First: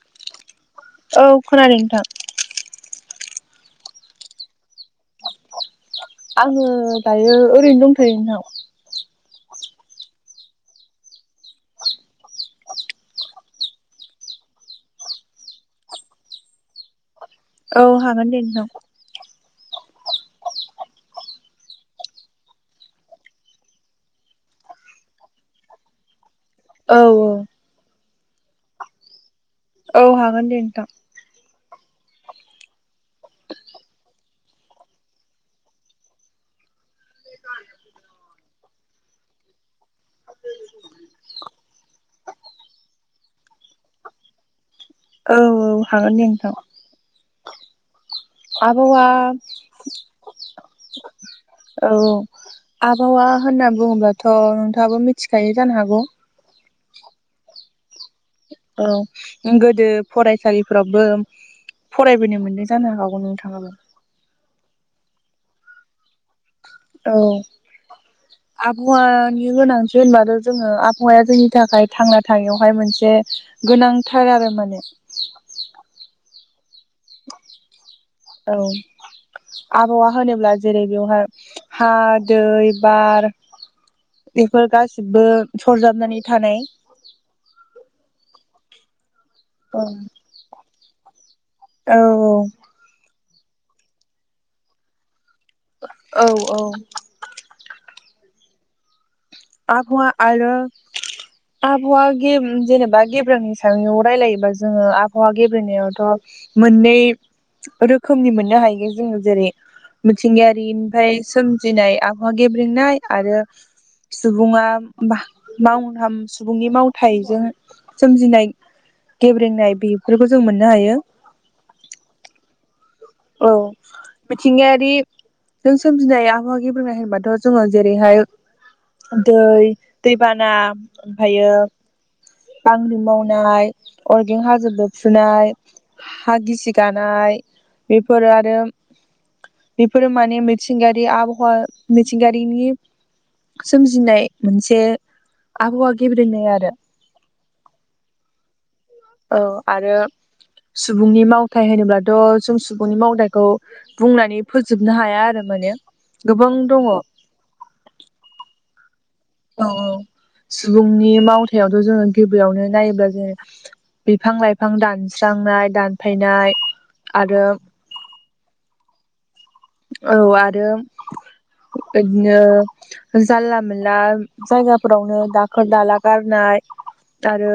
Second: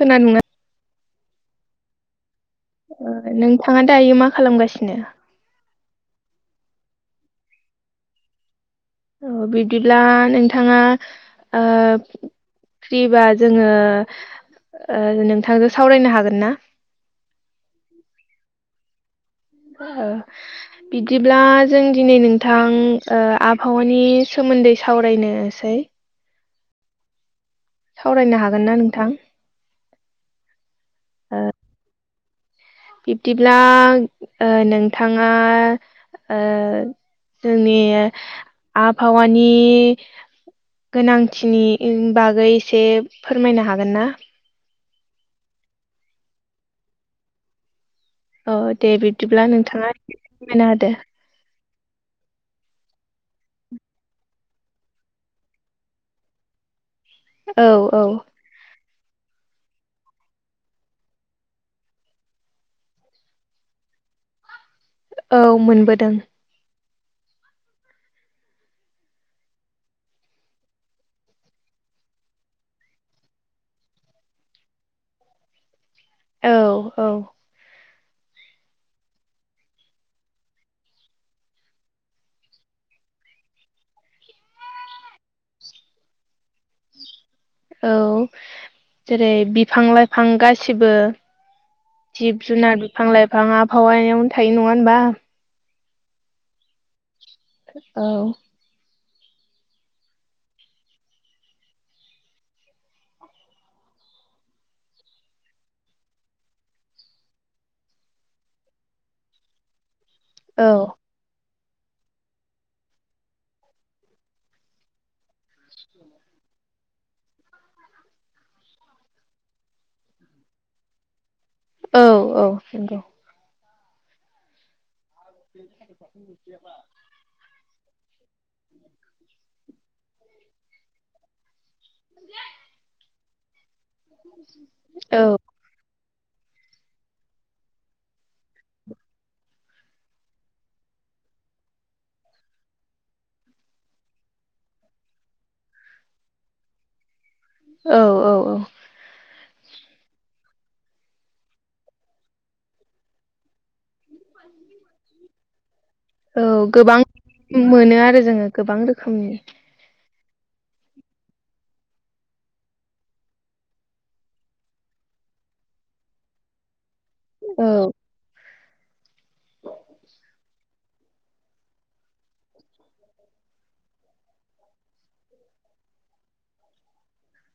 खोनादोंना औ खोनादों नोंथां नोंथाङा दायो मा खालामगासिनो आङो दायो ओरैनो दंथ'यो नोंथां औ बिब्दिब्ला नोंथाङा ओ फ्रिबा जोङो ओ नोंथांजों सावरायनो हागोन ना? औ हागोन दे नोंथां [unintelligible] बिदिब्ला जों दिनै नोंथां ओ आबहावानि सोमोन्दै सावरायनोसै औ औ सावरायनो हागोन ना नोंथां? औ हागोन दे नोंथां। ओ बिब्दिब्ला ओ नोंथाङा ओ जोंनि आबहावानि गोनांथिनि बागै एसे फोरमायनो हागोनना औ औ हागोन दे नोंथां औ दे आबहावा बिबदिब्ला नोंथाङा एसेसे फोरमायना होदो औ आबहावा होनना बुङोब्लाथ' नोंथाङाबो मिथिखायो जानो हागौ। औ औ औ गोदो फरायसालिफोरावबो फरायबोनो मोन्दों जानो हागौ नोंथाङाबो औ मोनबोदों औ आबहावानि गोनांथि होनबाथ' जोङो आबहावाया जोंनि थाखाय थांना थानायावहाय मोनसे गोनांथार आरो माने औ औ औ आबहावा होनोब्ला जेरै बेवहाय हा दै बार बेफोर गासिबो सरजाबनानै थानाय औ जेरै औ बिफां लाइफां गासिबो जिब जुनार बिफां लाइफां आबावायावनो थायो नङा ओनबा औ औ औ आबहावा आरो आबहावा गे जेनेबा गेब्रेंनायनि सायाव रायलायोबा जोङो आबहावा गेब्रेंनायावथ' मोननै रोखोमनि मोननो हायो जोङो जेरै औ मिथिंगायारिनिफ्राय सोमजिनाय आबहावा गेब्रेेंनाय आरो सुबुङा माव हाम सुबुंनि मावथायजों सोमजिनाय गेब्रेंनाय बेफोरखौ जों मोननो हायो औ औ नंगौ औ मिथिंगायारि जों सोमजिनाय आबहावा गेब्रेंनाय होनबाथ' जोङो जेरैहाय दै दैबाना ओमफ्रायो बांग्रि मावनाय अरगें हाजो‌ औ बेरफ्रुनाय हा गिसि गानाय बेफोरो आरो बेफोरो माने मिथिंगारि आबहावा मिथिंगारिनि सोमजिनाय मोनसे आबहावा गेब्रेनाय आरो औ औ औ आरो सुबुंनि मावथाय होनोब्लाथ' जों सुबुंनि मावथाइखौ बुंनानै फोजोबनो हाया आरो माने औ गोबां मोनो आरो जोङो गोबां रोखोमनि औ औ सुबुंनि मावथायावथ' जोङो गिबियावनो नायोब्ला जोङो बिफां लाइफां दानस्रांनाय दानफायनाय आरो औ औ आरो बिदिनो जानला मोनला जायगाफोरावनो दाखोर दाला गारनाय आरो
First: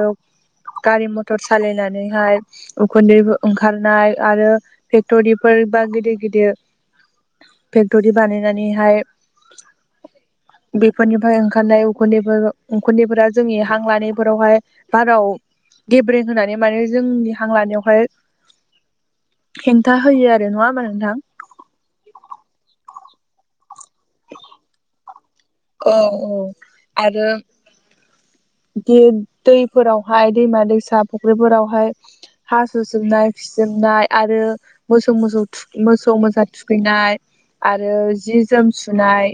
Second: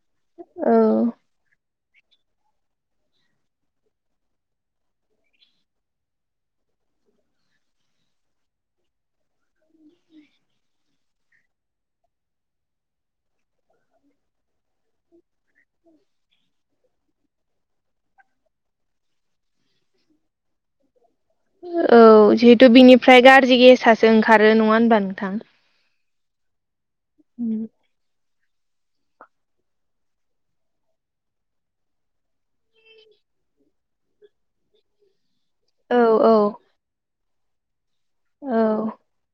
औ गारि मथर सालायनानैहाय उखुन्दै ओंखारनाय आरो फेक्टरिफोर ए बा गिदिर गिदिर फेक्ट'रि बानायनानैहाय बेफोरनिफ्राय ओंखारनाय उखुन्दैफोर उखुन्दैफोरा जोंनि हां लानायफोरावहाय बाराव गेब्रें होनानै माने जोंनि हां लानायावहाय हेंथा होयो आरो नंङा होमबा नोंथां औ जिहेथु बिनिफ्राय गाज्रि गेससो ओंखारो नंङा होनबा नोंथां अ आरो बिदि दैफोरावहाय दैमा दैसा फुख्रिफोरावहाय हा सुजोबनाय फिजोबनाय आरो मोसौ मोसौ औ मोसौ औ मोसा थुखैनाय आरो जि जोम औ सुनाय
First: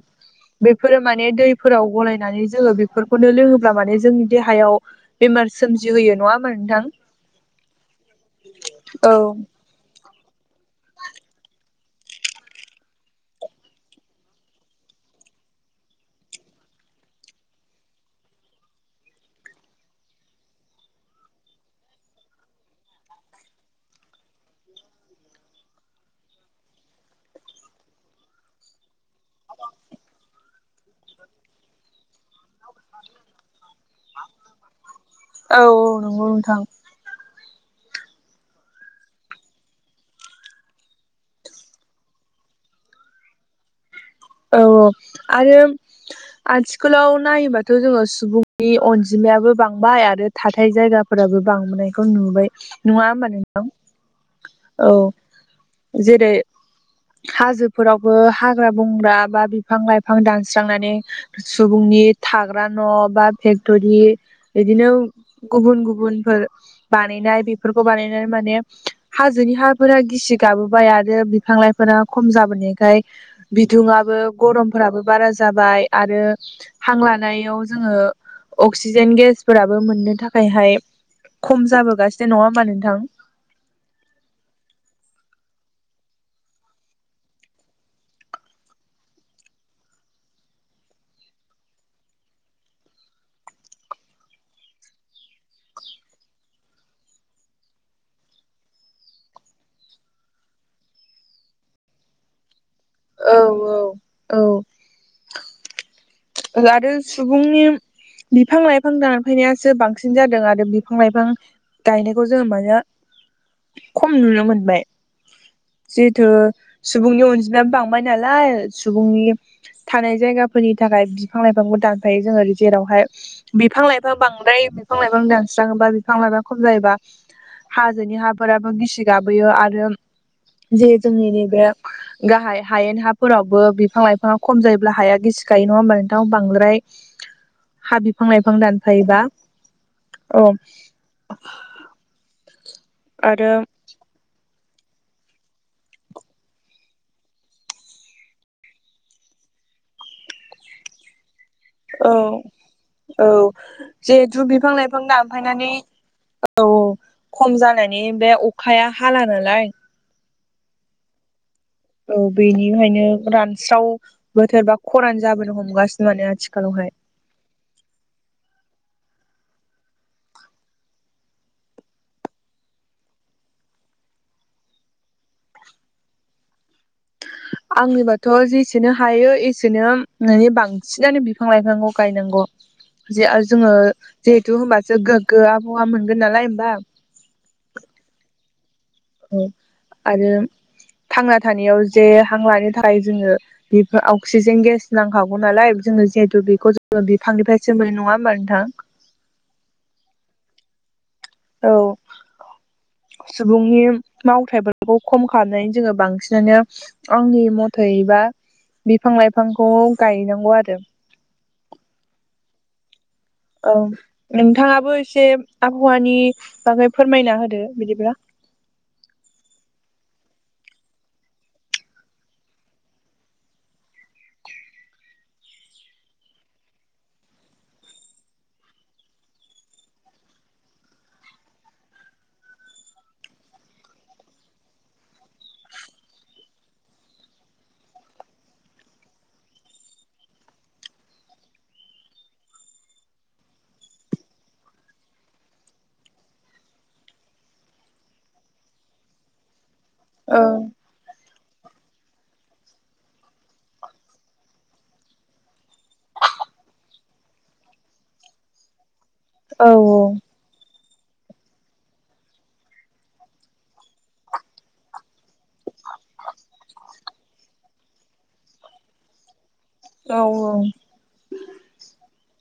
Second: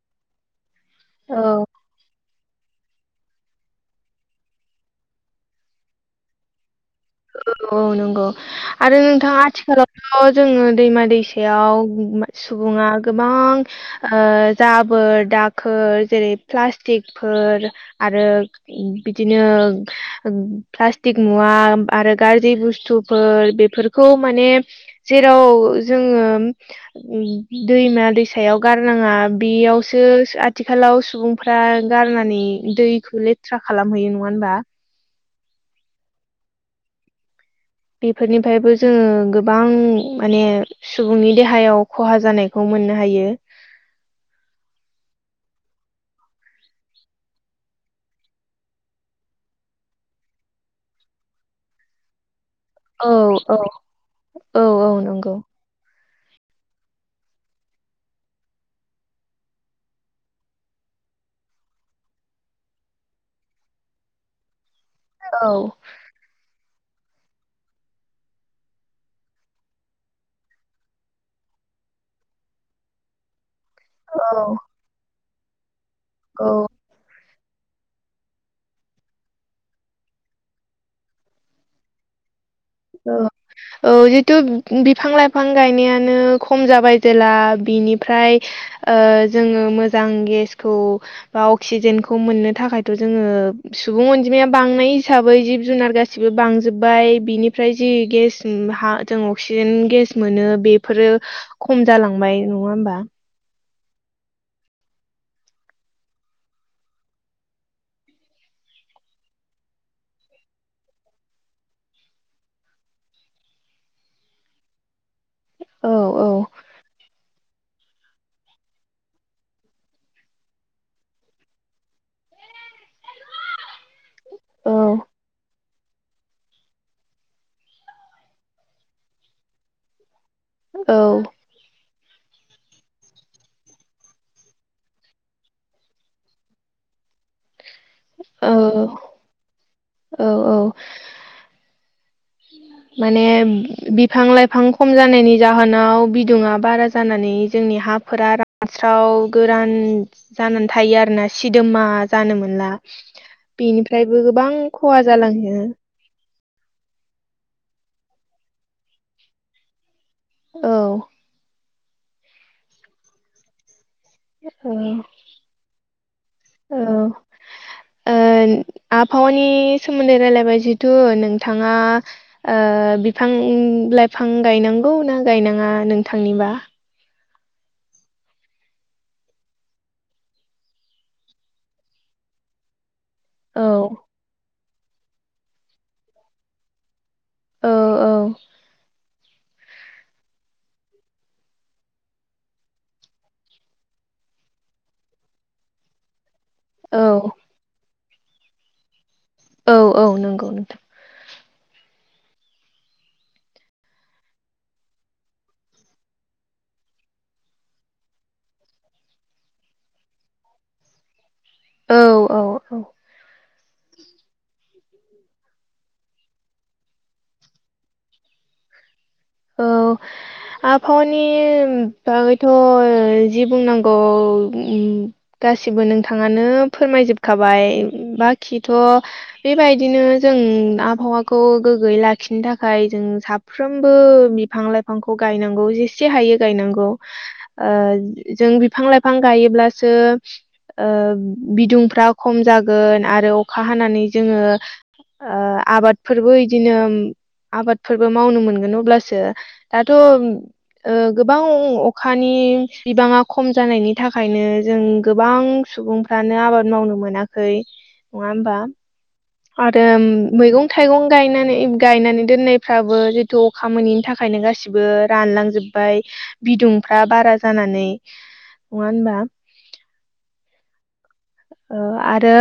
बेफोरो माने औ दैफोराव गलायनानै जोंङो बेफोरखौनो लोंङोब्ला माने जोंनि देहायाव बेमार सोमजिहोयो नंङा होमा नोंथां औ औ नंगौ आरो औ नोंथां आथिखालाव जोंङो दैमा दैसायाव सुबुंङा गोबां जाबोर दाखोर जेरै प्लास्टिकफोर आरो बिदिनो प्लास्टिक मुवा आरो गाज्रि बुस्थुफोर बेफोरखौ माने जेराव जोंङो दैमा दैसायाव गारनांङा बेयावसो आथिखालाव सुबुं फ्रा गारनानै दैखौ ले खालामहैयो नङा होनबा औ औ नंगौ नोंथां बेफोरनिफ्रायबो जोंङो गोबां माने सुबुंनि देहायाव खहा जानायखौ मोननो हायो। औ आरो आथिखालाव नायोबाथ' जोंङो सुबुंनि अनजिमायाबो बांबाय आरो थाथाय जायगाफोराबो बांबोनायखौ नुबाय नंङा औ होमबा औ नोंथां औ जेरै हाजोफोरावबो हाग्रा बंग्रा बा बा बिफां लाइफां दानस्रांनानै सुबुंनि थाग्रा न' बा फेक्ट'रि बिदिनो औ गुबुन गुबुनफोर बानायनाय बेफोरखौ बानायनानै माने हाजोनि हाफोरा गिसि गाबोबाय आरो बिफां लाइफोरा खम जाबोनायखाय बिदुङाबो औ गरमफोराबो बारा जाबाय आरो औ हां लानायाव जोंङो अक्सिजेन गेसफोराबो मोननो थाखायहाय खम जाबोगासिनो नंङा होनबा नोंथां औ औ जितु बिफां - लाइफां गायनायानो खम जाबाय जेला बिनिफ्राय जोंङो मोजां गेसखौ बा अक्सिजेनखौ मोननो थाखायथ' जोंङो सुबुं अनजिमाया बांनाय हिसाबै जिब जुनार गासिबो बांजोब्बाय बिनि ओमफ्राय जि गेस हा जों अक्सिजेन गेस मोनो बेफोरो खम जालांबाय नंङा होमबा औ औ औ आरो सुबुंनि बिफां लाइफां दानफायनायासो बांसिन जादों आरो बिफां लाइफां गायनायखौ जोंङो मानो खम नुनो मोनबाय औ जिथु सुबुंनि अनजिमायाबो बांबाय नालाय सुबुंनि थानाय जायगाफोरनि थाखाय बिफां लाइफांबो दानफायो जोङो जेरावहाय बिफां लाइफां बांद्राय बिफां लाइफां दान नबा बिफां लाइफां खम जायोबा हाजोनि हाफोराबो गिसि गाबोयो आरो जि औ जोंनि नैबे गाहाय हायेन हाफोरावबो बिफां लाइफाङा खम जायोब्ला हाया गिसि गायो नङा होमबा नोंथां बांद्राय हा बिफां औ लाइफां दानफायोबा औ माने आरो बि बिफां लाइफां खम जानायनि जाहोनाव बिदुङा बारा जानानै जोंनि हाफोरा हास्राव गोरान जानानै थायो आरोना सिदोमा औ जानो मोनला औ बेनिफ्रायबो जिहेथु गोबां बिफां लाइफां खहा जालाङो दानफायनानै औ खम जानायनि बे अखाया हाला नालाय औ औ बेनिहायनो रानस्राव औ बोथोरबा खरान जाबोनो हमगासिनो माने औ आथिखालावहाय ओ आबहावानि सोमोन्दै रायलायबाय जिथु नोंथाङा ओ बिफां लाइफां गायनांगौ ना गायनाङा नोंथांनिबा [inaudible] आंनिबाथ' जेसेनो हायो एसेनो माने बांसिनानो बिफां लाइफांखौ गायनांगौ जे आरो औ जोङो जिहेथु होमबासो गोग्गो आबहावा मोनगोन नालाय होमबा औ-औ औ आरो थांना थानायाव जे हां लानो थाखाय जोङो बेफोर अक्सिजेन गेस नांखागौ नालाय जोंनो जिहेथु बेखौ जे औ बिफांनिफ्रायसो मोनो नङा होमबा नोंथां औ-औ नंगौ नोंथां औ सुबुंनि मावथाइफोरखौ खम खालामनानै जोङो बांसिनानो आंनि मथैबा बिफां लाइफांखौ गायनांगौ आरो औ-औ-औ औ नोंथाङाबो एसे आबहावानि बागै फोरमायना होदो बिदिब्ला औ आबहावानि बागैथ' जि बुंनांगौ गासिबो नोंथाङानो फोरमायजोबखाबाय बाखिथ' बेबायदिनो जों आबहावाखौ गोग्गोयै लाखिनो थाखाय जों साफ्रोम बो बिफां लाइफांखौ गायनांगौ जेसे हायो गायनांगौ ओ जों बिफां लाइफां गायोब्लासो ओ बिदुंफ्रा खम जागोन आरो अखा हानानै जोङो आबादफोरबो इदिनो आबादफोरबो मावनो मोनगोन औ अब्लासो दाथ' औ गोबां अखानि बिबाङा खम जानायनि थाखायनो जों गोबां सुबुं फ्रानो आबाद मावनो मोनाखै नङा होमबा औ आरो मैगं थाइगं गायनानै गायनानै दोननायफ्राबो जिथु अखा मोनोैनि थाखायनो गासिबो रानलांजोबबाय बिदुंफ्रा बारा जानानै नङा होनबा औ औ ओ आरो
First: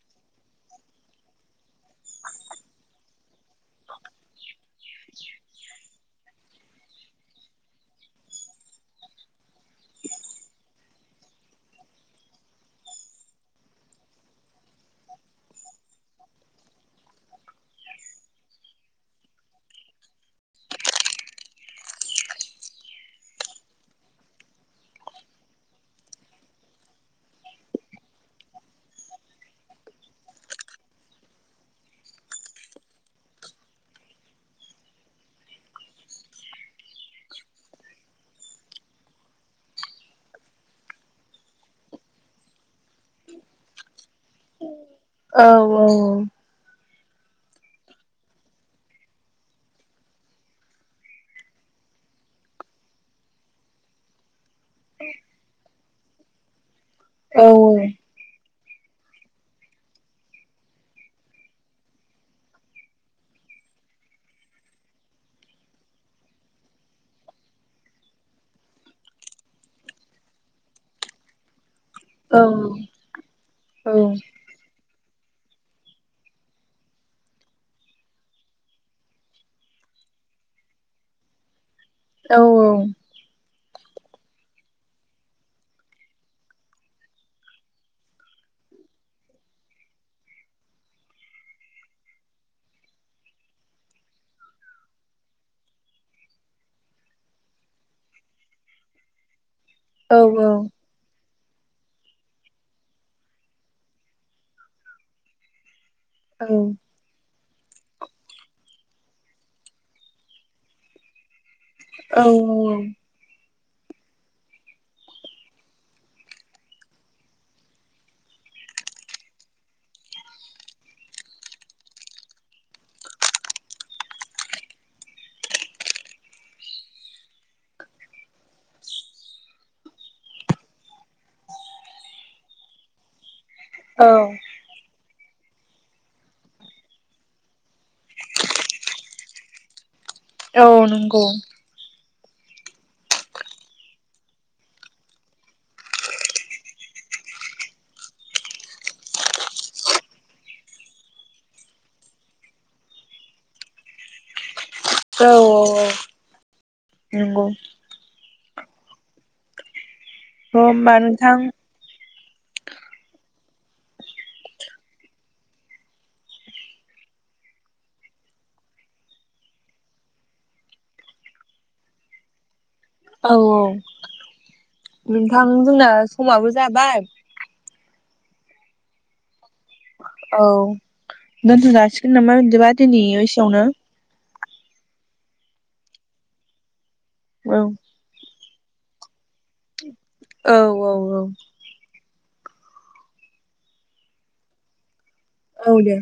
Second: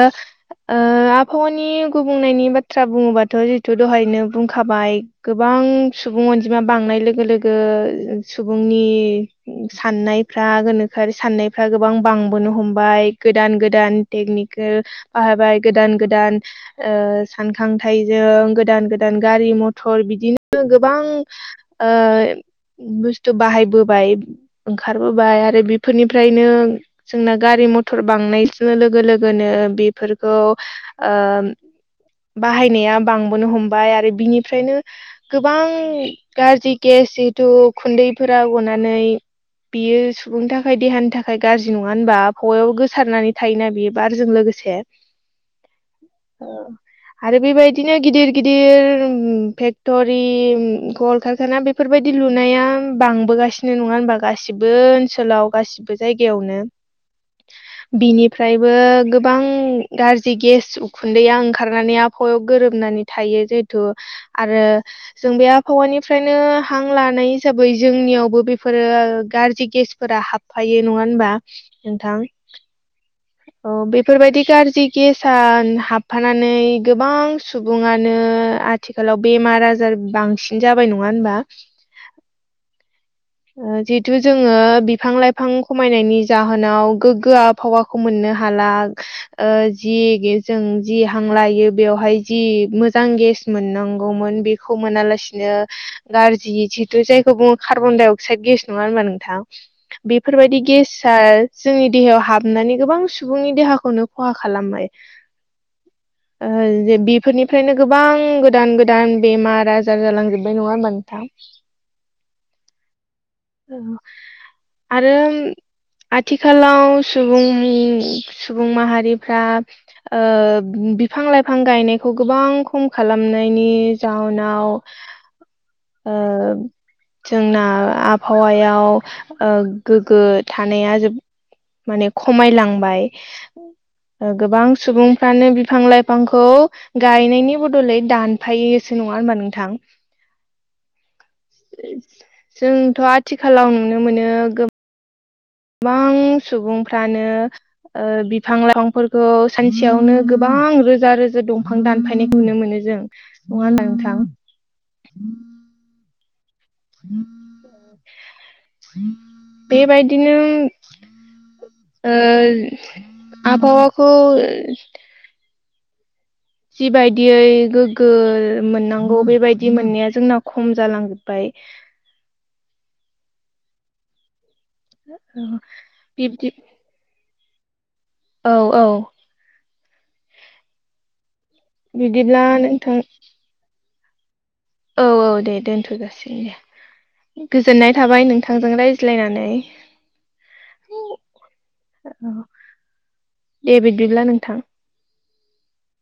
आबहावानि गुबुंनायनि बाथ्रा बुङोबाथ' जिहेतु दहायनो बुंखाबाय गोबां सुबुं अनजिमा बांनाय लोगो लोगो सुबुंनि साननायफ्रा गोनोखोआ साननायफ्रा गोबां बांबोनो हमबाय गोदान गोदा गोदान टेकनिकेल बाहाय गोदान गोदान सानखांथायजों गोदान गोदान गारि मथर बिदिनो गोबां ओ बुस्थु बाहायबोबाय ओंखारबोबाय आरो बेफोरनिफ्रायनो जोंना गारि मथर बांनाय ओ लोगो लोगोनो बेफोरखौ ओम बाहायनाया बांबोनो हमबाय आरो बिनिफ्रायनो गोबां गाज्रि गेस जिहेतु खुन्दैफोरा गनानै बियो सुबुंनि थाखाय देहानि थाखाय गाज्रि नङा होनबा आफवायावबो गोसारनानै थायोना बियो बारजों लोगोसे औ औ औ उम आरो बेबायदिनो गिदिर गिदिर फेक्ट'रि कल कारखाना बे बेफोरबायदि लुनाया बांबोगासिनो नङा होनबा गासिबो ओनसोलाव गासिबो जायगायावनो औ औ बिनिफ्रायबो गोबां गाज्रि गेस उखुन्दैया ओंखारनानै आबहावायाव गोरोबनानै थायो जेहेथु आरो जों बे आबहावानिफ्रायनो हां लानाय हिसाबै जोंनियावबो बेफोरो गाज्रि गेसफोरा हाब फायो नङा होनबा नोंथां औ औ बेफोरबायदि गारजि गेसआ हाबफानानै गोबां सुबुङानो आथि आथिखालाव बेमार आजार बांसिन जाबाय नङा होनबा औ औ जितु जोङो बिफां लाइफां खमायनायनि जाहोनाव गोगो आबहावा खौ मोननो हाला जि जों जि हां लायो बेवहाय जि मोजां गेस मोननांगौमोन बे खौ मोनालासिनो गाज्रि जिहेतु जायखौ बुङो कार्बनडाइ अक्साइद गेस नङा होनबा नोंथां औ बेफोरबादि गेसआ जोंनि देहायाव हाब नानै गोबां सुबुंनि देहाखौनो खहा खालामबाय बेफोरनिफ्रायनो गोबां गोदान गोदान बेमार आजार जालांजोबबाय नङा होमबा नोंथां औ औ आरोम आथिखालाव सुबुंनि सुबुं माहारिफ्रा ओ बिफां लाइफां गायनायखौ गोबां खम खालामनायनि जाउनाव [inaudible] ओ जोंना आबहावायाव ओ गोग्गो थानाया जो माने खमायलांबाय औ ओ गोबां सुबुं फ्रानो बिफां लाइफांखौ गायनायनि बदलै दानफायोसो नङा होनबा नोंथां औ नंगौ जोंथ' आथिखालाव नुनो मोनो गो बां सुबुंफ्रानो ओ बिफां लाइफांफोरखौ सानसेयावनो गोबां रोजा रोजा दंफां दानफा यनायखौ नुनो मोनो जों नङा होनबा नोंथां औ औ औ नंगौ बेबाय अ होमबा नोंथां ओ आबहावाखौ जिबायदियै गोग्गो मोननांगौ बेबायदि मोननाया जोंना खम जालांजोबबाय औ औ नोंथां जोंना बिब्दि समाबो जाबाय औ औ औ दोनथ' जासिगोन नामा बिदिब्ला बिदिबा नोंथां दिनै एसेयावनो औ औ दे दोनथ'जासिनो दे औ गोजोननाय थाबाय नोंथांजों रायज्लायनानै औ औ औ औ दे बिदिब्ला नोंथां औ दे